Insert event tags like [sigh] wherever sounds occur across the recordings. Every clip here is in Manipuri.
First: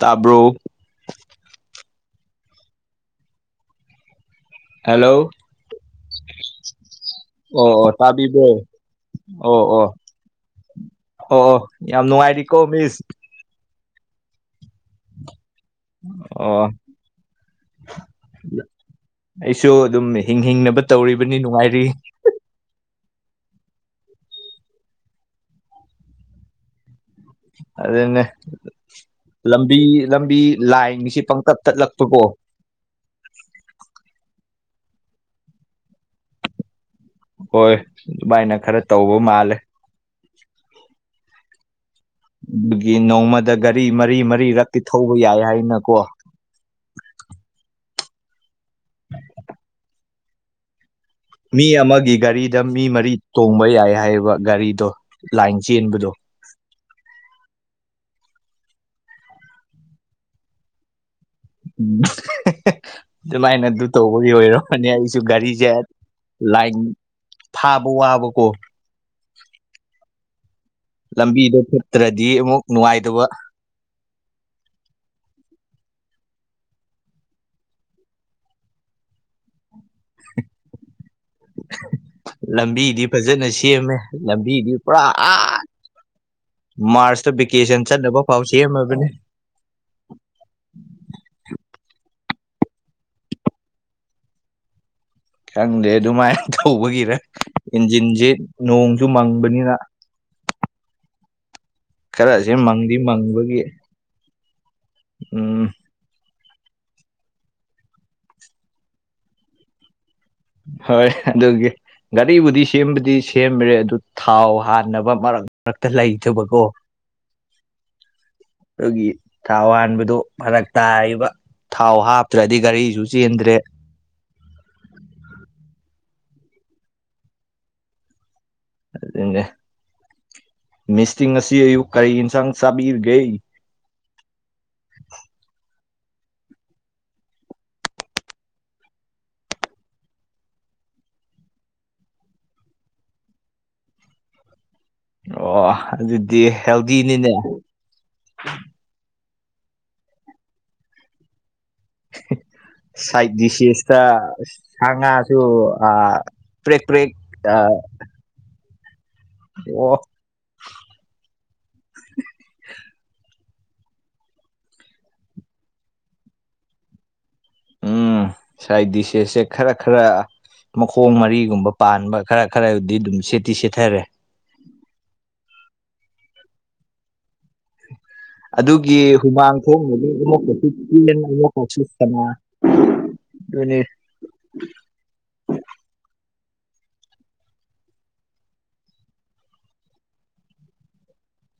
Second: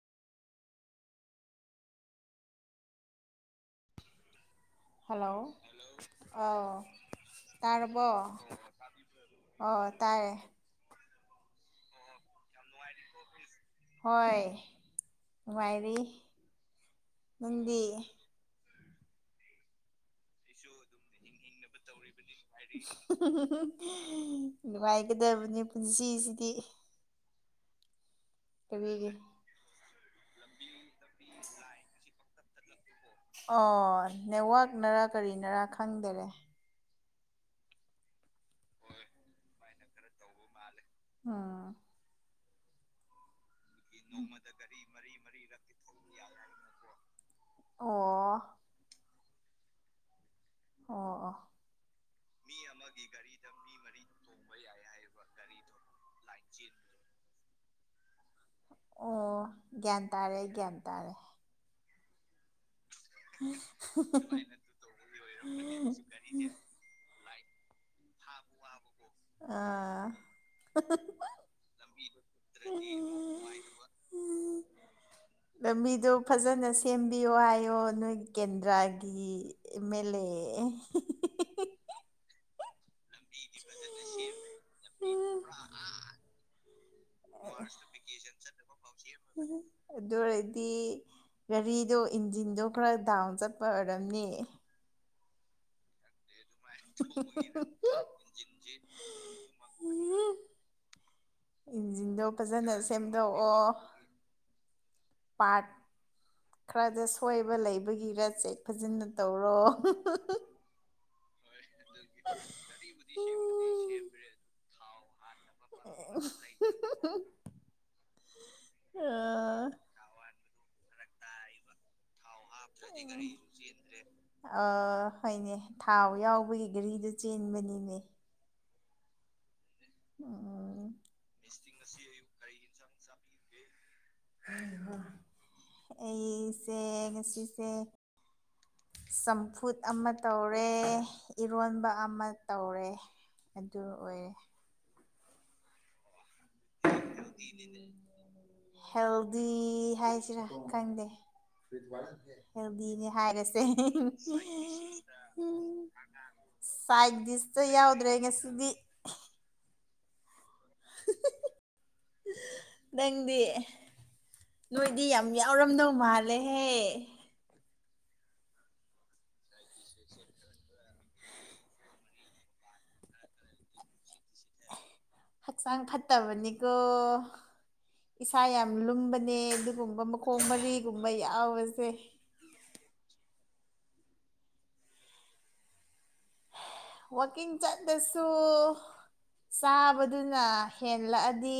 ꯇꯥꯕ꯭ꯔꯣ ꯍꯜꯂꯣ ꯑꯣ ꯑꯣ ꯑꯣ ꯇꯥꯔꯕꯣ ꯇꯥꯕꯤꯕ꯭ꯔꯣ ꯑꯣ ꯇꯥꯏꯌꯦ ꯑꯣ -ꯑꯣ ꯌꯥꯝ ꯅꯨꯡꯉꯥꯏꯔꯤ [inaudible] ꯍꯣꯏ ꯅꯨꯉꯥꯏꯔꯤ ꯑꯣ ꯅꯪꯗꯤ ꯑꯩꯁꯨ ꯑꯗꯨꯝ ꯍꯤꯡ ꯍꯤꯡꯅꯕ ꯇꯧꯔꯤꯕꯅꯤ ꯅꯨꯡꯉꯥꯏꯔꯤ ꯅꯨꯡꯉꯥꯏꯒꯗꯕꯅꯤ ꯄꯨꯟꯁꯤꯁꯤꯗꯤ ꯑꯗꯨꯅꯦ ꯀꯔꯤꯒꯤ ꯂꯝꯕꯤ ꯂꯝꯕꯤ ꯂꯥꯏꯟꯒꯥꯁꯤ ꯄꯪ ꯇꯠ ꯇꯠꯂꯛ ꯇꯨꯒꯣ ꯑꯣ ꯅꯦꯠꯋꯥꯛꯅꯔꯥ ꯀꯔꯤꯅꯔꯥ ꯈꯪꯗꯥꯔꯦ ꯍꯣꯏ ꯑꯗꯨꯃꯥꯏꯅ ꯈꯔ ꯇꯧꯕ ꯃꯥꯜꯂꯦ ꯑꯥ ꯗꯨꯒꯤ ꯅꯣꯡꯃꯗ ꯒꯥꯔꯤ ꯃꯔꯤ ꯃꯔꯤꯔꯛꯇꯤ ꯊꯧꯕ ꯌꯥꯏ ꯍꯥꯏꯅꯀꯣ ꯑꯣ [inaudible] ꯑꯣ ꯑꯣ ꯃꯤ ꯑꯃꯒꯤ ꯒꯥꯔꯤꯗ ꯃꯤ ꯃꯔꯤ ꯇꯣꯡꯕ ꯌꯥꯏ ꯍꯥꯏꯕ ꯒꯥꯔꯤꯗꯣ ꯂꯥꯏꯟ ꯆꯦꯟꯕꯗꯣ ꯂꯥꯏꯟ ꯆꯦꯟ ꯑꯣ ꯒ꯭ꯌꯥꯟ ꯇꯥꯔꯦ ꯒ꯭ꯌꯥꯟ ꯇꯥꯔꯦ ꯎꯝ ꯑꯗꯨꯃꯥꯏꯅ ꯑꯗꯨ ꯇꯧꯕꯒꯤ ꯑꯣꯏꯔꯝꯃꯅꯤ ꯑꯩꯁꯨ ꯒꯥꯔꯤꯖꯦ ꯂꯥꯏꯟ ꯐꯥꯕ ꯋꯥꯕ ꯀꯣ ꯑꯥ ꯂꯝꯕꯤꯗꯣ ꯐꯠꯇ꯭ꯔꯥꯗꯤ ꯑꯃꯨꯛ ꯅꯨꯡꯉꯥꯏꯇꯕ ꯂꯝꯕꯤꯗꯣ ꯐꯖꯅ ꯁꯦꯝꯕꯤꯌꯣ ꯍꯥꯏꯌꯣ ꯅꯣꯏ ꯀꯦꯟꯗ꯭ꯔꯥꯒꯤ ꯑꯦꯃꯦꯂꯦ ꯂꯝꯕꯤꯗꯤ ꯐꯖꯅ ꯁꯦꯝꯃꯦ ꯂꯝꯕꯤꯗꯤ ꯄꯨꯔꯥ ꯑꯥ ꯃꯥꯔꯁꯇꯥ ꯚꯦꯀꯦꯁꯟ ꯆꯠꯅꯕ ꯐꯥꯎ ꯁꯦꯝꯃꯕꯅꯦ ꯑꯗꯨ ꯑꯣꯏꯔꯗꯤ ꯒꯥꯔꯤꯗꯣ ꯏꯟꯖꯤꯟꯗꯣ ꯈꯔ ꯗꯥꯎꯟ ꯆꯠꯄ ꯑꯣꯏꯔꯝꯅꯤ ꯈꯪꯗꯦ ꯑꯗꯨꯃꯥꯏꯟ ꯇꯧꯕꯒꯤꯔꯥ ꯏꯟꯖꯤꯟꯖꯦ ꯅꯣꯡꯁꯨ ꯃꯪꯕꯅꯤꯅ ꯏꯟꯖꯤꯟꯗꯣ ꯈꯔꯁꯦ ꯐꯖꯅ ꯃꯪꯗꯤ ꯃꯪꯕꯒꯤ ꯁꯦꯝꯗꯣꯛꯑꯣ ꯎꯝ ꯈꯔꯥꯗ ꯁꯣꯏꯕ ꯂꯩꯕꯒꯤꯔꯥ ꯆꯦꯛ ꯐꯖꯟꯅ ꯇꯧꯔꯣ ꯍꯣꯏ ꯑꯗꯨꯒꯤ ꯒꯥꯔꯤꯕꯨꯗꯤ ꯁꯦꯝꯕꯗꯤ ꯁꯦꯝꯔꯦ ꯑꯗꯨ ꯊꯥꯎ ꯍꯥꯟꯅꯕ ꯃꯔꯛ ꯃꯔꯛꯇꯥ ꯂꯩꯇꯕꯀꯣ ꯍꯝ ꯑꯗꯨꯒꯤ ꯊꯥꯎ ꯍꯥꯟꯕꯗꯣ ꯐꯔꯛ ꯇꯥꯔꯤꯕ ꯊꯥꯎ ꯍꯥꯞꯇ꯭ꯔꯥꯗꯤ ꯒꯥꯔꯤꯁꯨ ꯆꯦꯟꯗ꯭ꯔꯦ ꯑꯣ ꯍꯣꯏꯅꯦ ꯊꯥꯎ ꯌꯥꯎꯕꯒꯤ ꯒꯔꯤꯗꯣ ꯆꯦꯟꯕꯅꯤꯅꯦ ꯑꯗꯨꯅꯦ ꯎꯝ ꯃꯤꯁꯇꯤ ꯉꯁꯤ ꯑꯌꯨꯛ ꯀꯔꯤ ꯏꯟꯁꯥꯡ ꯆꯥꯕꯤꯔꯤꯒꯦ ꯍꯩꯍꯥ ꯑꯩꯁꯦ ꯉꯁꯤꯁꯦ ꯆꯝꯐꯨꯠ ꯑꯃ ꯇꯧꯔꯦ ꯏꯔꯣꯟꯕ ꯑꯃ ꯇꯧꯔꯦ ꯑꯗꯨ ꯑꯣꯏꯔꯦ ꯑꯣ ꯑꯗꯨꯗꯤ ꯍꯦꯜꯗꯤꯅꯤꯅꯦ ꯍꯦꯜꯗꯤ ꯍꯥꯏꯁꯤꯔꯥ ꯈꯪꯗꯦ ꯍꯦꯜꯗꯤꯅꯦ ꯁꯥꯏꯠ ꯍꯥꯏꯔꯁꯦ ꯗꯤꯁꯦꯁꯇ ꯁꯥ ꯉꯥꯁꯨ ꯑꯥ ꯄ꯭ꯔꯦꯛ [inaudible] ꯄ꯭ꯔꯦꯛ ꯁꯥꯏꯗꯤꯁꯇꯥ ꯑꯥ ꯌꯥꯎꯗ꯭ꯔꯦ ꯉꯁꯤꯗꯤ ꯑꯣ꯫ [inaudible] ꯅꯪꯗꯤ꯫ ꯅꯣꯏꯗꯤ ꯌꯥꯝ ꯌꯥꯎꯔꯝꯗꯧ ꯃꯥꯜꯂꯦꯍꯦ꯫ ꯎꯝ ꯁꯥꯏ ꯗꯤꯁꯦꯁꯁꯦ ꯈꯔ ꯈꯔ ꯃꯈꯣꯡ ꯃꯔꯤꯒꯨꯝꯕ ꯄꯥꯟꯕ ꯈꯔ ꯈꯔꯕꯨꯗꯤ ꯑꯗꯨꯝ ꯁꯦꯠꯇꯤ ꯁꯦꯠꯊꯔꯦ꯫ ꯍꯛꯆꯥꯡ ꯐꯠꯇꯕꯅꯤꯀꯣ꯫ ꯏꯁꯥ ꯌꯥꯝ ꯑꯗꯨꯒꯤ ꯂꯨꯝꯕꯅꯦ ꯍꯨꯃꯥꯡ ꯑꯗꯨꯒꯨꯝꯕ ꯊꯣꯛꯅꯕ [inaudible] ꯃꯈꯣꯡ ꯑꯃꯨꯛꯀꯁꯨ ꯃꯔꯤꯒꯨꯝꯕ ꯆꯦꯟ ꯑꯃꯨꯛꯀꯁꯨ ꯌꯥꯎꯕꯁꯦ ꯁꯅꯥ ꯑꯗꯨꯅꯦ꯫ ꯋꯥꯛꯀꯤꯡ ꯆꯠꯂꯁꯨ ꯆꯥꯕꯗꯨꯅ ꯍꯦꯜꯂꯛꯑꯗꯤ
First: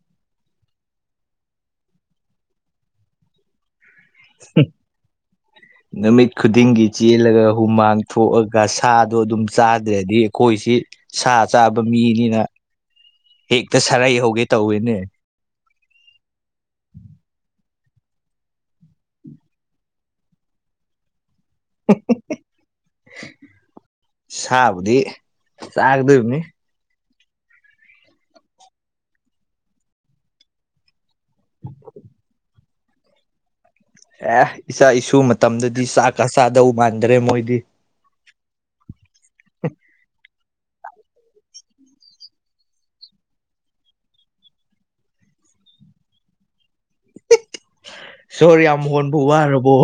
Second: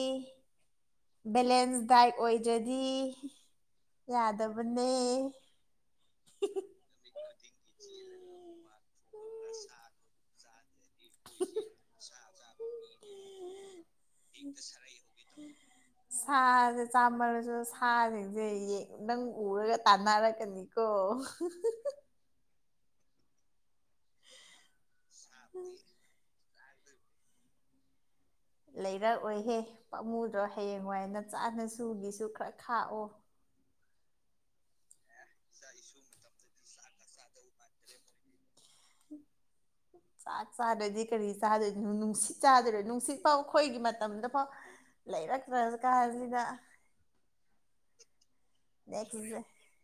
ꯕꯦꯂꯦꯟꯁ ꯗꯥꯏꯠ ꯑꯣꯏꯗ꯭ꯔꯗꯤ ꯌꯥꯗꯕꯅꯦ꯫ ꯅꯨꯃꯤꯠ ꯈꯨꯗꯤꯡꯒꯤ ꯆꯦꯜꯂꯒ ꯍꯨꯃꯥꯡ ꯊꯣꯛꯑꯒ ꯁꯥꯗꯣ ꯑꯗꯨꯝ ꯆꯥꯗ꯭ꯔꯗꯤ ꯑꯩꯈꯣꯏꯁꯤ ꯁꯥ ꯆꯥꯕ ꯃꯤꯅꯤꯅ ꯍꯦꯛꯇ ꯁꯔꯩ ꯍꯧꯒꯦ ꯇꯧꯋꯦꯅꯦ꯫ [inaudible] ꯁꯥꯖꯦ ꯆꯥꯝꯃꯜꯂꯁꯨ ꯁꯥꯁꯤꯡꯁꯦ ꯌꯦꯡ ꯅꯪ ꯎꯔꯒ ꯇꯥꯟꯅꯔꯛꯀꯅꯤ ꯀꯣ꯫ ꯁꯥꯕꯨꯗꯤ ꯆꯥꯒꯗꯣꯏꯕꯅꯤ꯫ ꯂꯩꯔꯛ ꯑꯣꯏꯍꯦ ꯄꯥꯝꯃꯨꯗ꯭ꯔꯣ ꯍꯌꯦꯡꯋꯥꯏ ꯅꯆꯥ ꯅꯁꯨꯒꯤꯁꯨ ꯈꯔ ꯈꯥꯛꯑꯣ꯫ ꯑꯦ ꯏꯆꯥ ꯏꯁꯨ ꯃꯇꯝꯗꯗꯤ ꯆꯥꯛꯀ ꯆꯥꯗꯧ ꯃꯥꯟꯗ꯭ꯔꯦ ꯃꯣꯏꯗꯤ꯫ [unintelligible] ꯆꯥꯛ ꯆꯥꯗ꯭ꯔꯗꯤ ꯀꯔꯤ ꯆꯥꯗꯣꯏꯅꯣ ꯅꯨꯡꯁꯤꯠ ꯆꯥꯗꯣꯏꯔ ꯅꯨꯡꯁꯤꯠ ꯐꯥꯎ ꯑꯩꯈꯣꯏꯒꯤ ꯃꯇꯝꯗ ꯐꯥꯎ ꯂꯩꯔꯛꯇ꯭ꯔ ꯀꯥꯟꯁꯤꯗ꯫ ꯁꯣꯔ ꯌꯥꯝ ꯍꯣꯟꯕ ꯅꯦꯛꯁꯁꯦ ꯋꯥꯔꯕꯣ꯫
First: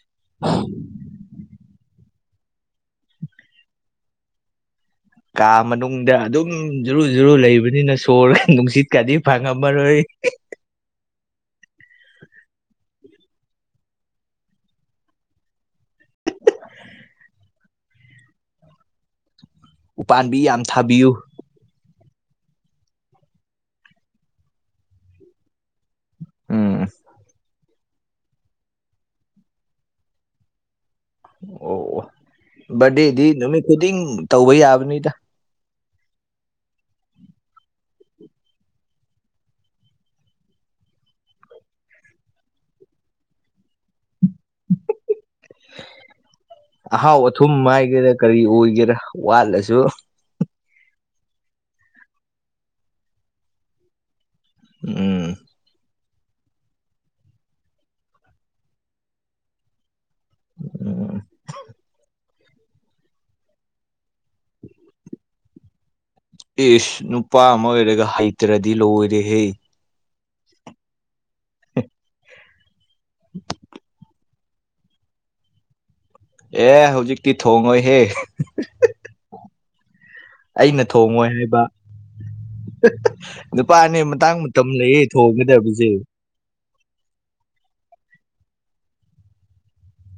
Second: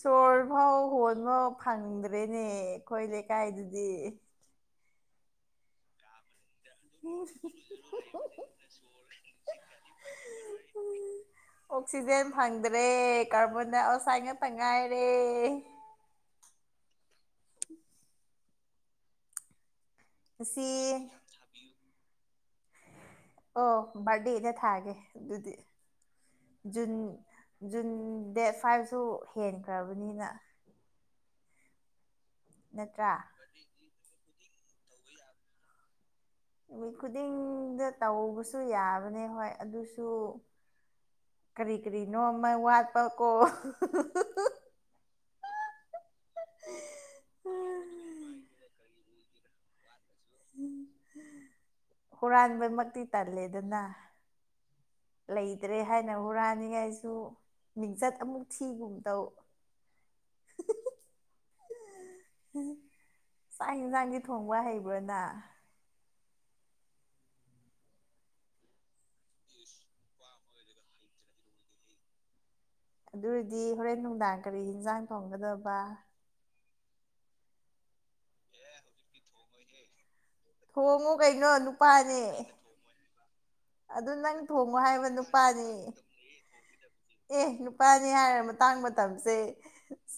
ꯁꯣꯔ ꯐꯥꯎ ꯍꯣꯟꯕ ꯐꯪꯗ꯭ꯔꯦꯅꯦ ꯑꯩꯈꯣꯏ ꯂꯩꯀꯥꯏꯗꯗꯤ꯫ ꯀꯥ ꯃꯅꯨꯡꯗ ꯑꯗꯨꯝ ꯖꯨꯔꯨ ꯖꯨꯔꯨ ꯂꯩꯕꯅꯤꯅ ꯁꯣꯔ ꯅꯨꯡꯁꯤꯠꯀꯗꯤ ꯐꯪꯉꯝꯃꯔꯣꯏ꯫ ꯑꯣꯛꯁꯤꯖꯦꯟ ꯐꯪꯗ꯭ꯔꯦ ꯀꯥꯔꯕꯣꯟ ꯗꯥꯏꯑꯣꯛꯁꯥꯏꯠ ꯉꯥꯛꯇ ꯉꯥꯏꯔꯦ꯫ [inaudible] ꯎꯄꯥꯟꯕꯤ ꯌꯥꯝ ꯉꯁꯤ ꯊꯥꯕꯤꯌꯨ ꯑꯣ ꯕꯥꯔꯠꯗꯦꯗ ꯊꯥꯒꯦ ꯑꯗꯨꯗꯤ꯫ ꯎꯝ ꯖꯨꯟ ꯖꯨꯟ ꯗꯦꯠ ꯐꯥꯏꯚꯁꯨ ꯍꯦꯟꯈ꯭ꯔꯕꯅꯤꯅ꯫ ꯑꯣ ꯑꯣ ꯅꯠꯇ꯭ꯔꯥ ꯕꯥꯔꯗꯦꯗꯤ ꯅꯨꯃꯤꯠ ꯈꯨꯗꯤꯡ ꯇꯧꯕ ꯌꯥꯕꯅꯤꯗ꯫ ꯅꯨꯃꯤꯠ ꯈꯨꯨꯗꯤꯡꯗ ꯇꯧꯕꯁꯨ ꯌꯥꯕꯅꯦ ꯍꯣꯏ ꯑꯗꯨꯁꯨ ꯀꯔꯤ ꯀꯔꯤꯅꯣ ꯑꯃ ꯋꯥꯠꯄꯀꯣ꯫ ꯑꯍꯥꯎ ꯑꯊꯨꯝ ꯍꯥꯏꯒꯦꯔꯥ ꯀꯔꯤ ꯑꯣꯏꯒꯦꯔꯥ ꯋꯥꯠꯂꯁꯨ ꯍꯨꯔꯥꯟꯕꯃꯛꯇꯤ ꯇꯜꯂꯦꯗꯅ꯫ ꯎꯝ꯫ ꯂꯩꯇ꯭ꯔꯦ ꯍꯥꯏꯅ ꯍꯨꯔꯥꯟꯅꯤꯉꯥꯏꯁꯨ ꯃꯤꯡꯆꯠ ꯑꯃꯨꯛ ꯊꯤꯒꯨꯝ ꯇꯧ꯫ ꯆꯥꯛ ꯍꯦꯟꯖꯥꯡꯗꯤ ꯊꯣꯡꯕ ꯍꯩꯕ꯭ꯔꯣ ꯅ꯫ ꯏꯁ ꯅꯨꯄꯥ ꯑꯃ ꯑꯣꯏꯔꯒ ꯍꯩꯇ꯭ꯔꯗꯤ ꯂꯣꯏꯔꯦꯍꯦ꯫ [unintelligible] ꯑꯗꯨꯔꯗꯤ ꯍꯣꯔꯦꯟ ꯅꯨꯡꯗꯥꯡ ꯀꯔꯤ ꯍꯤꯟꯖꯥꯡ ꯊꯣꯡꯒꯗꯕ꯫ ꯑꯦ ꯍꯧꯖꯤꯛꯇꯤ ꯊꯣꯡꯡꯂꯣꯏꯍꯦ ꯑꯦ ꯍꯧꯖꯤꯛꯊ ꯑꯩꯅ ꯀꯣꯡꯉꯨ ꯊꯣꯡꯉꯣꯏ ꯀꯩꯅꯣ ꯍꯥꯏꯕ ꯅꯨꯄꯥꯅꯦ ꯅꯨꯄꯥꯅꯦ ꯑꯗꯨ ꯃꯇꯥꯡ ꯅꯪ ꯃꯇꯝ ꯊꯣꯡꯉꯣ ꯂꯩꯌꯦ ꯍꯥꯏꯕ ꯅꯨꯄꯥꯅꯤ ꯊꯣꯡꯒꯗꯕꯁꯦ ꯑꯦ ꯅꯨꯄꯥꯅꯤ ꯍꯥꯏꯔ ꯃꯇꯥꯡ ꯃꯇꯝꯁꯦ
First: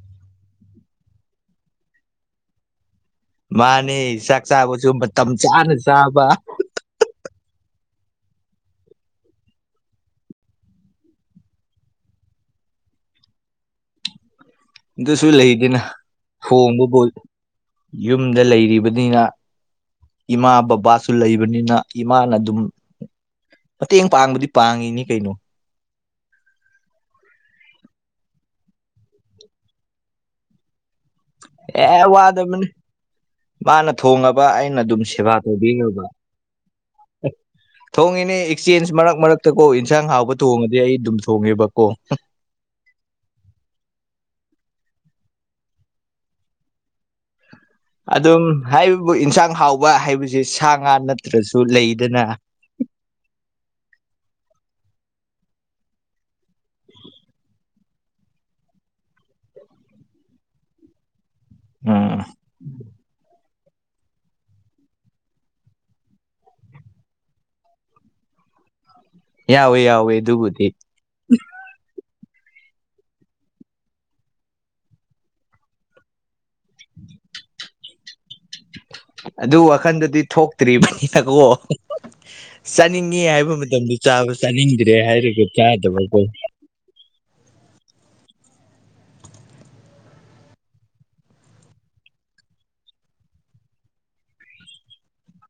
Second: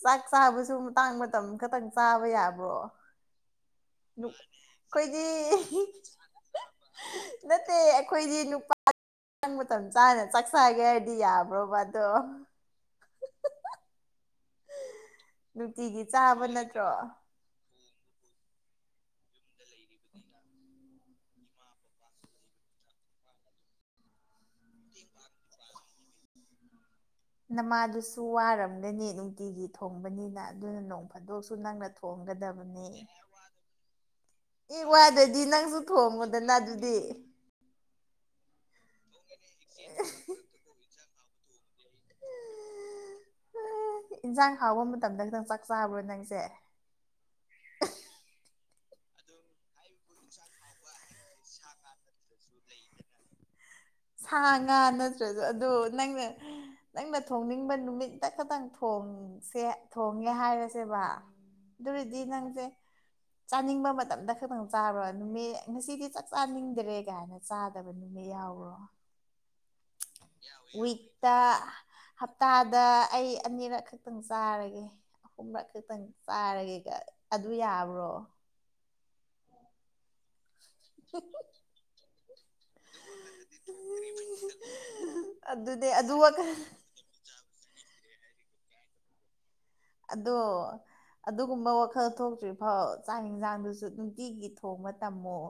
ꯆꯥꯛ ꯆꯥꯕꯁꯨ ꯃꯇꯥꯡ ꯃꯇꯝ ꯈꯛꯇꯪ ꯆꯥꯕ ꯌꯥꯕ꯭ꯔꯣ ꯃꯥꯅꯤ ꯑꯩꯈꯣꯏꯗꯤ ꯅꯠꯇꯦ ꯑꯩꯈꯣꯏꯗꯤ ꯅꯨꯄꯥ ꯪ ꯃꯇꯝ ꯆꯥꯅ ꯆꯥꯛꯆꯒꯦ ꯍꯥꯏꯔꯗꯤ ꯌꯥꯕ꯭ꯔꯣꯕ ꯑꯗꯣ ꯑꯗꯨꯁꯨ ꯂꯩꯗꯅ ꯅꯨꯡꯇꯤꯒꯤ ꯆꯥꯕ ꯅꯠꯇ꯭ꯔꯣ ꯍꯣꯡꯕꯕꯨꯣ ꯌꯨꯝꯗ ꯂꯩꯔꯤꯕꯅꯤꯅ ꯏꯃꯥ ꯕꯕꯥ ꯁꯨ ꯂꯩꯕꯅꯤꯅ ꯏꯃꯥꯅ ꯑꯗꯨꯝ ꯃꯇꯦꯡ ꯄꯥꯡꯕꯗꯤ ꯄꯥꯡꯉꯤꯅꯤ ꯀꯩꯅꯣ ꯅꯃꯥꯗꯨꯁꯨ ꯋꯥꯔꯝꯒꯅꯤ ꯅꯨꯡꯇꯤꯒꯤ ꯊꯣꯡꯕꯅꯤꯅ ꯑꯗꯨꯅ ꯅꯣꯡ ꯑꯗꯣꯛꯁꯨ ꯅꯪꯅ ꯑꯦ ꯋꯥꯗꯕꯅꯤ ꯊꯣꯡꯒꯗꯕꯅꯤ ꯃꯥꯅ ꯊꯣꯡꯉꯕ ꯑꯩꯅ ꯑꯦ ꯑꯗꯨꯝ ꯁꯦꯕꯥ ꯋꯥꯗꯗꯤ ꯅꯪꯁꯨ ꯇꯧꯕꯤꯈ꯭ꯔꯕ ꯊꯣꯡꯉꯣꯗꯅ ꯑꯗꯨꯗꯤ ꯊꯣꯡꯉꯤꯅꯦ ꯑꯦꯛꯆꯦꯟꯁ ꯃꯔꯛ ꯃꯔꯛꯇ ꯀꯣ ꯌꯦꯟꯁꯥꯡ ꯍꯥꯎꯕ ꯊꯣꯡꯉꯗꯤ ꯑꯩ ꯑꯗꯨꯝ ꯊꯣꯡꯉꯦꯕꯀꯣ ꯏꯟꯖꯥꯡ ꯍꯥꯎꯕ ꯃꯇꯝꯗ ꯈꯤꯇꯪ ꯆꯥꯛ ꯆꯥꯕ꯭ꯔꯣ ꯅꯪꯁꯦ ꯑꯗꯨꯝ ꯍꯥꯏꯔꯤꯕꯕꯨ ꯌꯦꯟꯁꯥꯡ ꯍꯥꯎꯕ ꯍꯥꯏꯕꯕꯁꯤꯦ ꯁꯥ ꯉꯥ ꯅꯠꯇ꯭ꯔꯁꯨ ꯂꯩꯗꯅ ꯁꯥ ꯉꯥ ꯅꯠꯇ꯭ꯔꯁꯨ ꯑꯗꯣ ꯅꯪꯅꯦ ꯅꯪꯅ ꯊꯣꯡꯅꯤꯡꯕ ꯅꯨꯃꯤꯠꯇ ꯈꯇꯪ ꯊꯣꯡꯁꯦ ꯊꯣꯡꯉꯦ ꯍꯥꯏꯔꯁꯦꯕ ꯎꯝ ꯗꯨꯔꯗꯗꯤ ꯅꯪꯁꯦ ꯆꯥꯅꯤꯡꯕ ꯃꯇꯝꯗ ꯈꯛꯇꯪ ꯆꯥꯔꯣ ꯅꯨꯃꯤꯠ ꯉꯁꯤꯗꯤ ꯆꯥꯛ ꯆꯥꯅꯤꯡꯗ꯭ꯔꯦ ꯀꯥꯏꯅ ꯆꯥꯗꯕ ꯅꯨꯅꯦ ꯌꯥꯎ꯭ꯔꯣ ꯌꯥꯎꯋꯦ ꯌꯥꯎ ꯋꯤꯛꯇ ꯍꯞꯇꯥꯗ ꯑꯩ ꯑꯅꯤꯔꯛ ꯈꯛꯇꯪ ꯆꯥꯔꯒꯦ ꯑꯍꯨꯝꯔꯛ ꯈꯛꯇꯪ ꯆꯥꯔꯒꯦꯒ ꯑꯗꯨ ꯌꯥꯕ꯭ꯔꯣ ꯑꯗꯨ ꯋꯥꯈꯟꯗꯗꯤ ꯊꯣꯛꯇ꯭ꯔꯤꯕꯅꯤꯅꯀꯣ ꯆꯥꯅꯤꯡꯉꯤ ꯍꯥꯏꯕ ꯃꯇꯝꯗ ꯆꯥꯕ ꯆꯥꯅꯤꯡꯗ꯭ꯔꯦ ꯍꯥꯏꯔꯒ ꯑꯗꯨꯅꯦ ꯑꯗꯨ ꯆꯥꯗꯕꯀꯣ ꯋꯥꯈꯜ ꯑꯗꯣ ꯑꯗꯨꯒꯨꯝꯕ ꯋꯥꯈꯜ ꯊꯣꯛꯇ꯭ꯔꯤꯐꯥꯎ ꯆꯥꯛ ꯌꯦꯟꯁꯥꯡꯗꯨꯁꯨ ꯅꯨꯡꯇꯤꯒꯤ ꯊꯣꯡꯕ ꯇꯝꯃꯣ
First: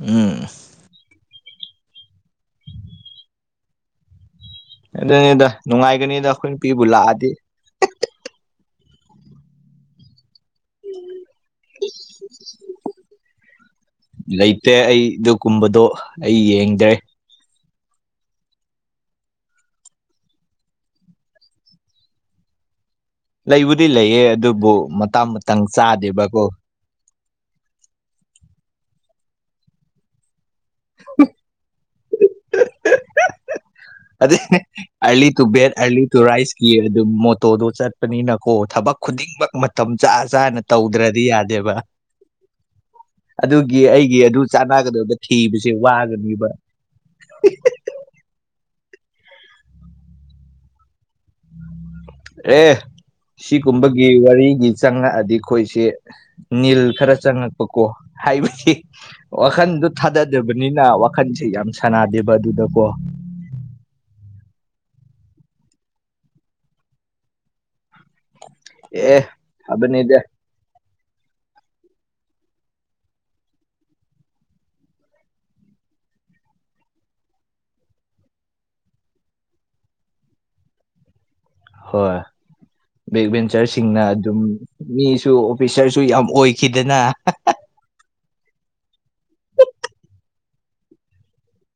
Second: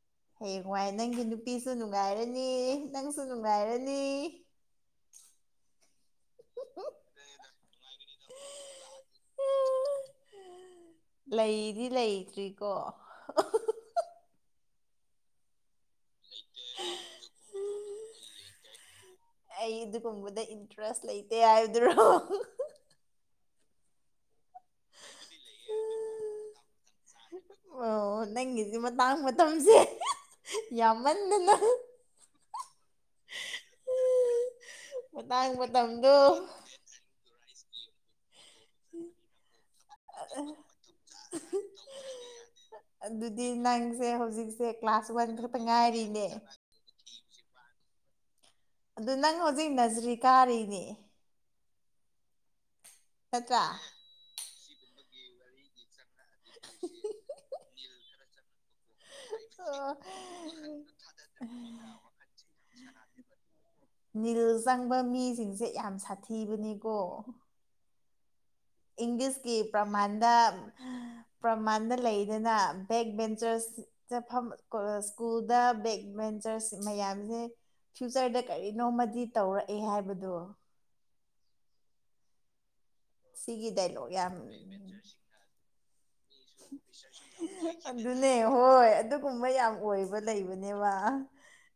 ꯎꯝ ꯍꯌꯦꯡꯋꯥꯏ ꯅꯪꯒꯤ ꯅꯨꯄꯤꯁꯨ ꯅꯨꯡꯉꯥꯏꯔꯅꯤ ꯅꯪꯁꯨ ꯅꯨꯡꯉꯥꯏꯔꯅꯤ ꯑꯗꯨꯅꯤꯗ ꯅꯨꯡꯉꯥꯏꯒꯅꯤꯗ ꯑꯩꯈꯣꯏ ꯅꯨꯄꯤꯕꯨ ꯂꯥꯛꯑꯗꯤ ꯔꯤ ꯎ ꯂꯩꯗꯤ ꯂꯩꯇ꯭ꯔꯤꯀꯣ ꯂꯩꯇꯦ ꯑꯩ ꯑꯗꯨꯒ ꯀꯨꯝꯕꯗꯣ ꯑꯩ ꯌꯦꯡꯗ꯭ꯔꯦ [inaudible] ꯑꯩ ꯑꯗꯨꯒꯨꯝꯕꯗ ꯏꯟꯇꯔꯦꯁ ꯂꯩꯇꯦ ꯍꯥꯏꯕꯗꯨꯔꯣ ꯂꯩꯕꯨꯗꯤ ꯂꯩꯌꯦ ꯑꯗꯨꯕꯨ ꯃꯇꯥꯡ ꯃꯇꯝꯥꯡ ꯆꯥꯗꯦꯕꯀꯣ ꯑꯣ ꯅꯪꯒꯤꯗꯤ ꯃꯇꯥꯡ ꯃꯇꯝꯁꯦ ꯌꯥꯝꯃꯟꯗꯅ [unintelligible] ꯑꯗ ꯑꯥꯔꯂꯤ ꯇꯨ ꯃꯇꯥꯡ ꯕꯦꯠ ꯑꯔꯂꯤ ꯃꯇꯝꯗꯣ ꯇꯨ ꯔꯥꯏꯁꯀꯤ ꯑꯗꯨ ꯃꯣꯇꯣꯗꯣ ꯆꯠ ꯆꯅꯤꯅꯀꯣ ꯊꯕꯛ ꯈꯨꯗꯤꯡꯃꯛ ꯃꯇꯝ ꯆꯥ ꯆꯥꯅ ꯇꯧꯗ꯭ꯔꯗꯤ ꯌꯥꯗꯦꯕ ꯑꯗꯨꯗꯤ ꯑꯗꯨꯒꯤ ꯅꯪꯁꯦ ꯑꯩꯒꯤ ꯑꯗꯨ ꯍꯧꯖꯤꯛꯁꯦ ꯀ꯭ꯂꯥꯁ ꯆꯥꯟꯅꯒꯗꯕꯕ ꯋꯥꯟ ꯈꯛꯇ ꯊꯤꯕꯁꯦ ꯉꯥꯏꯔꯤꯅꯦ ꯋꯥꯒꯅꯦꯕ ꯑꯗꯨ ꯅꯪ ꯍꯧꯖꯤꯛ ꯅꯖꯔꯤ ꯀꯥꯔꯤꯅꯦ ꯑꯦ ꯅꯠꯇ꯭ꯔꯥ ꯁꯤꯒꯨꯝꯕꯒꯤ ꯋꯥꯔꯤꯒꯤ ꯆꯪꯉꯛꯑꯗꯤ ꯑꯩꯈꯣꯏꯁꯤꯦ ꯅꯤꯜ ꯈꯔ ꯆꯪꯉꯛꯄ ꯀꯣ ꯍꯥꯏꯕꯗꯤ ꯋꯥꯈꯟꯗꯣ ꯑꯣ ꯊꯥꯗꯗꯕꯅꯤꯅ ꯋꯥꯈꯟꯁꯦ ꯌꯥꯝ ꯁꯥꯟꯅꯗꯦꯕ ꯑꯗꯨꯗꯀꯣ ꯅꯤꯜ ꯆꯪꯕ ꯃꯤꯁꯤꯡꯁꯦ ꯌꯥꯝ ꯁꯥꯊꯤꯕꯅꯤꯀꯣ ꯑꯦ ꯏꯪꯂꯤꯁꯀꯤ ꯐꯕꯅꯤꯗ ꯄ꯭ꯔꯃꯥꯟꯗ ꯄ꯭ꯔꯃꯥꯟꯗ ꯂꯩꯗꯅ ꯕꯦꯛ ꯚꯦꯟꯆꯔꯁ ꯆꯠꯐꯝ ꯁ꯭ꯀꯨꯜꯗ ꯕꯦꯛꯚꯦꯟꯐꯔꯁ ꯃꯌꯥꯝꯁꯦ ꯐ꯭ꯌꯨꯆꯔꯗ ꯀꯔꯤꯅꯣꯃꯗꯤ ꯇꯧꯔꯛꯑꯦ ꯍꯥꯏꯕꯗꯣ ꯍꯣꯏ ꯕꯦꯛ ꯁꯤꯒꯤ ꯚꯦꯟꯆꯔꯁꯤꯡꯅ ꯗꯥꯏꯂꯣꯛ ꯌꯥꯝ ꯑꯗꯨꯝ ꯃꯤꯁꯨ ꯑꯣꯐꯤꯁꯔꯁꯨ ꯌꯥꯝ ꯑꯣꯏꯈꯤꯗꯅ ꯑꯗꯨꯅꯦ ꯍꯣꯏ ꯑꯗꯨꯒꯨꯝꯕ ꯌꯥꯝ ꯑꯣꯏꯕ ꯂꯩꯕꯅꯦꯕ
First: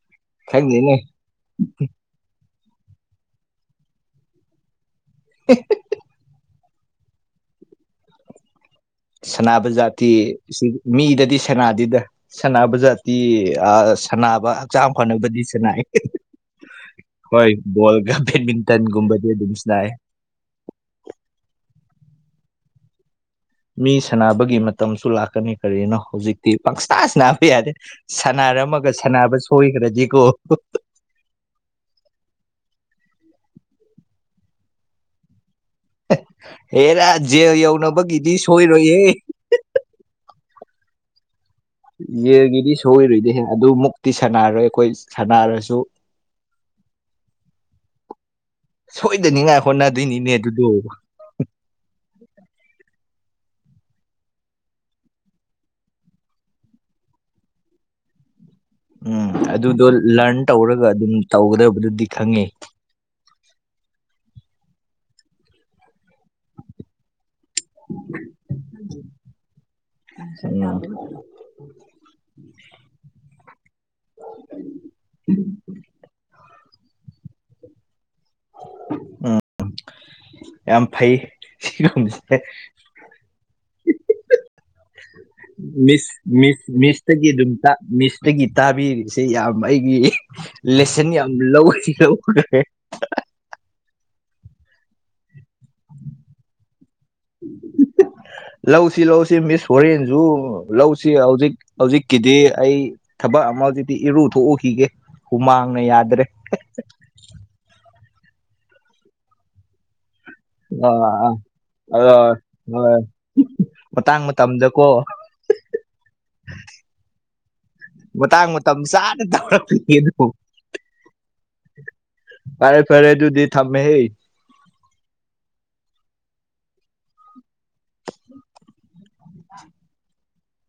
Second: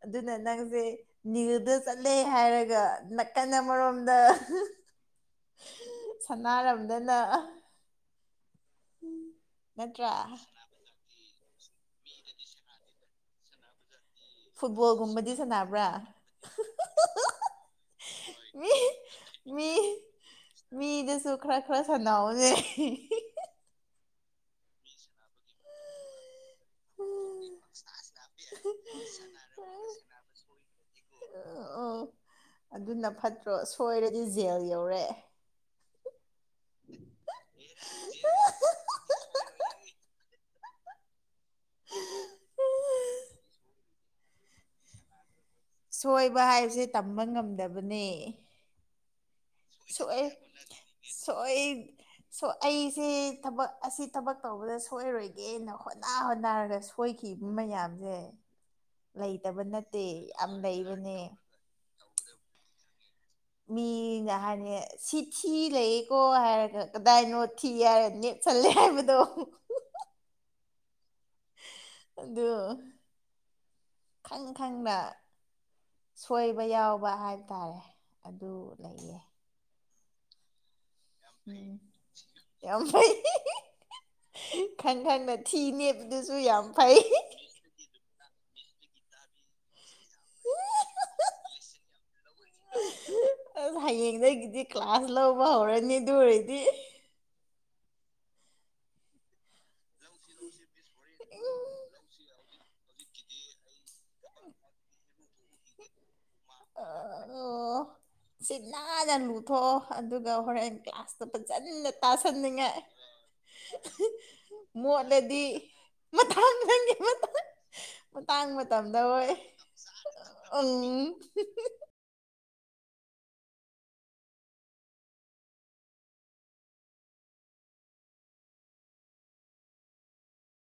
ꯑꯗꯨꯅ ꯅꯪꯁꯦ ꯈꯪꯗꯦꯅꯦ ꯅꯤꯌꯜꯗ ꯆꯠꯂꯦ ꯍꯥꯏꯔꯒ ꯅꯥꯀꯟ ꯑꯃꯔꯣꯝꯗ [unintelligible] ꯁꯥꯟꯅꯔꯝꯗꯅ ꯁꯥꯅꯕ ꯖꯥꯇꯤ ꯅꯠꯇ꯭ꯔꯥ ꯁꯤ ꯃꯤꯗꯗꯤ ꯁꯅꯥꯗꯦꯗ ꯁꯥꯅꯕ ꯖꯥꯇꯤ ꯑꯥ ꯁꯥꯟꯅꯕ ꯍꯛꯆꯥꯡ ꯐꯨꯠꯕꯣꯜꯒꯨꯝꯕꯗꯤ ꯐꯅꯕꯗꯤ ꯁꯥꯟꯅꯥꯏ ꯁꯥꯟꯅꯕ꯭ꯔꯥ ꯍꯣꯏ ꯕꯣꯜꯒ ꯕꯦꯗꯃꯤꯟꯇꯟꯒꯨꯝꯕꯗꯤ ꯑꯗꯨꯝ ꯁꯥꯅꯥꯏ ꯃꯤꯗꯨꯁꯨ ꯈꯔ ꯈꯔ ꯁꯥꯟꯅꯧꯅꯦ ꯃꯤ ꯁꯥꯟꯅꯕꯒꯤ ꯃꯇꯝꯁꯨ ꯂꯥꯛꯀꯅꯤ ꯀꯔꯤꯅꯣ ꯍꯧꯖꯤꯛ ꯄꯪꯁꯥ ꯁꯥꯅꯥꯕ ꯌꯥꯗꯦ ꯁꯅꯔꯝꯃꯒ ꯁꯥꯟꯅꯕ ꯁꯣꯏꯈ꯭ꯔꯗꯤꯀꯣ ꯎꯝ ꯑꯗꯨꯅ ꯐꯠꯇ꯭ꯔꯣ ꯁꯣꯏꯔꯗꯤ ꯖꯦꯜ ꯌꯧꯔꯦ ꯍꯦꯔꯥ ꯖꯦꯜ ꯌꯧꯅꯕꯒꯤꯗꯤ ꯁꯣꯏꯔꯣꯏꯍꯦ ꯌꯦꯟꯒꯤꯗꯤ ꯁꯣꯏꯔꯣꯏꯅꯦꯍꯦ ꯑꯗꯨ ꯃꯨꯛꯇꯤ ꯁꯥꯟꯅꯔꯣꯏ ꯑꯩꯈꯣꯏ ꯁꯥꯟꯅꯔꯁꯨ ꯁꯣꯏꯕ ꯍꯥꯏꯕꯁꯦ ꯇꯝꯕ ꯉꯝꯗꯕꯅꯦ ꯁꯣꯏꯗꯅꯤꯡꯉꯥꯏ ꯁꯣꯛꯑꯦ ꯍꯣꯠꯅꯗꯣꯏꯅꯤꯅꯦ ꯑꯗꯨꯗꯣ ꯁꯣꯏ ꯁꯣ ꯑꯩꯁꯦ ꯊꯕꯛ ꯑꯁꯤ ꯊꯕꯛ ꯇꯧꯕꯗ ꯁꯣꯏꯔꯣꯏꯒꯦꯅ ꯍꯣꯠꯅ ꯍꯣꯠꯅꯔꯒꯁꯨ ꯁꯣꯏꯈꯤꯕ ꯃꯌꯥꯝꯁꯦ ꯎꯝ ꯂꯩꯇꯕ ꯑꯗꯨꯗꯣ ꯅꯠꯇꯦ ꯂꯔꯟ ꯌꯥꯝ ꯇꯧꯔꯒ ꯑꯗꯨꯝ ꯂꯩꯕꯅꯦ ꯇꯧꯒꯗꯕꯗꯨꯗꯤ ꯈꯪꯉꯦ ꯃꯤꯅ ꯍꯥꯏꯅꯤ ꯁꯤꯊꯤ ꯂꯩꯌꯦꯀꯣ ꯍꯥꯏꯔꯒ ꯀꯗꯥꯏꯅꯣ ꯊꯤ ꯍꯥꯏꯔ ꯅꯦꯠꯁꯜꯂꯦ ꯍꯥꯏꯕꯗꯣ [inaudible] ꯑꯗꯨ ꯈꯪ ꯈꯪꯅ ꯁꯣꯏꯕ ꯌꯥꯎꯕ ꯍꯥꯏꯕ ꯇꯥꯔꯦ ꯑꯗꯨ ꯂꯩꯌꯦ ꯌꯥꯝ ꯐꯩ ꯎꯝ ꯁꯤꯒꯨꯝꯕꯁꯦ ꯌꯥꯝ ꯐꯩ ꯈꯪ ꯈꯪꯅ ꯊꯤ ꯃꯤꯁ ꯅꯦꯠꯄꯗꯨꯁꯨ ꯌꯥꯝ ꯃꯤꯁ ꯐꯩ ꯃꯤꯁꯇꯒꯤ ꯑꯗꯨꯝ ꯃꯤꯁꯇꯒꯤ ꯇꯥꯕꯤꯔꯤꯁꯤ ꯌꯥꯝ ꯑꯩꯒꯤ ꯂꯦꯁꯟ ꯌꯥꯝ ꯂꯧ ꯂꯧ ꯑꯁ ꯍꯌꯦꯡꯗꯒꯤꯗꯤ ꯀ꯭ꯂꯥꯁ ꯂꯧꯕ ꯍꯧꯔꯅꯤ ꯑꯗꯨ ꯑꯣꯏꯔꯗꯤ [unintelligible] ꯂꯧꯁꯤ ꯂꯧꯁꯤ ꯃꯤꯁ ꯍꯣꯔꯦꯟꯖꯨ ꯂꯧꯁꯤ ꯍꯧꯖꯤꯛ ꯍꯧꯖꯤꯛꯀꯤꯗꯤ ꯑꯩ ꯊꯕꯛ ꯑꯃ ꯍꯧꯖꯤꯛꯇꯤ ꯏꯔꯨ ꯊꯣꯛꯎꯈꯤꯒꯦ ꯍꯨꯃꯥꯡꯅ ꯌꯥꯗ꯭ꯔꯦ ꯑꯥ ꯁꯤꯠꯅꯥꯟꯅ ꯂꯨ ꯊꯣꯛ ꯑꯗꯨꯒ ꯍꯣꯔꯦꯟ ꯀ꯭ꯂꯥꯁꯇ ꯑꯥ ꯐꯥꯖꯟꯅ ꯑꯥ ꯇꯥꯁꯟꯅꯤꯡꯉꯥꯏ ꯍꯣꯏ ꯃꯇꯥꯡ ꯃꯇꯝꯗꯀꯣ ꯃꯣꯠꯂꯗꯤ ꯃꯊꯥꯡ ꯅꯪꯒꯤ ꯃꯊꯪ ꯃꯇꯥꯡ ꯃꯇꯝ ꯆꯥꯅ ꯇꯧꯔꯛꯄꯤ ꯑꯗꯨ ꯑꯪ ꯐꯔꯦ ꯐꯔꯦ ꯑꯗꯨꯨꯗꯤ ꯊꯝꯃꯦ ꯍꯦ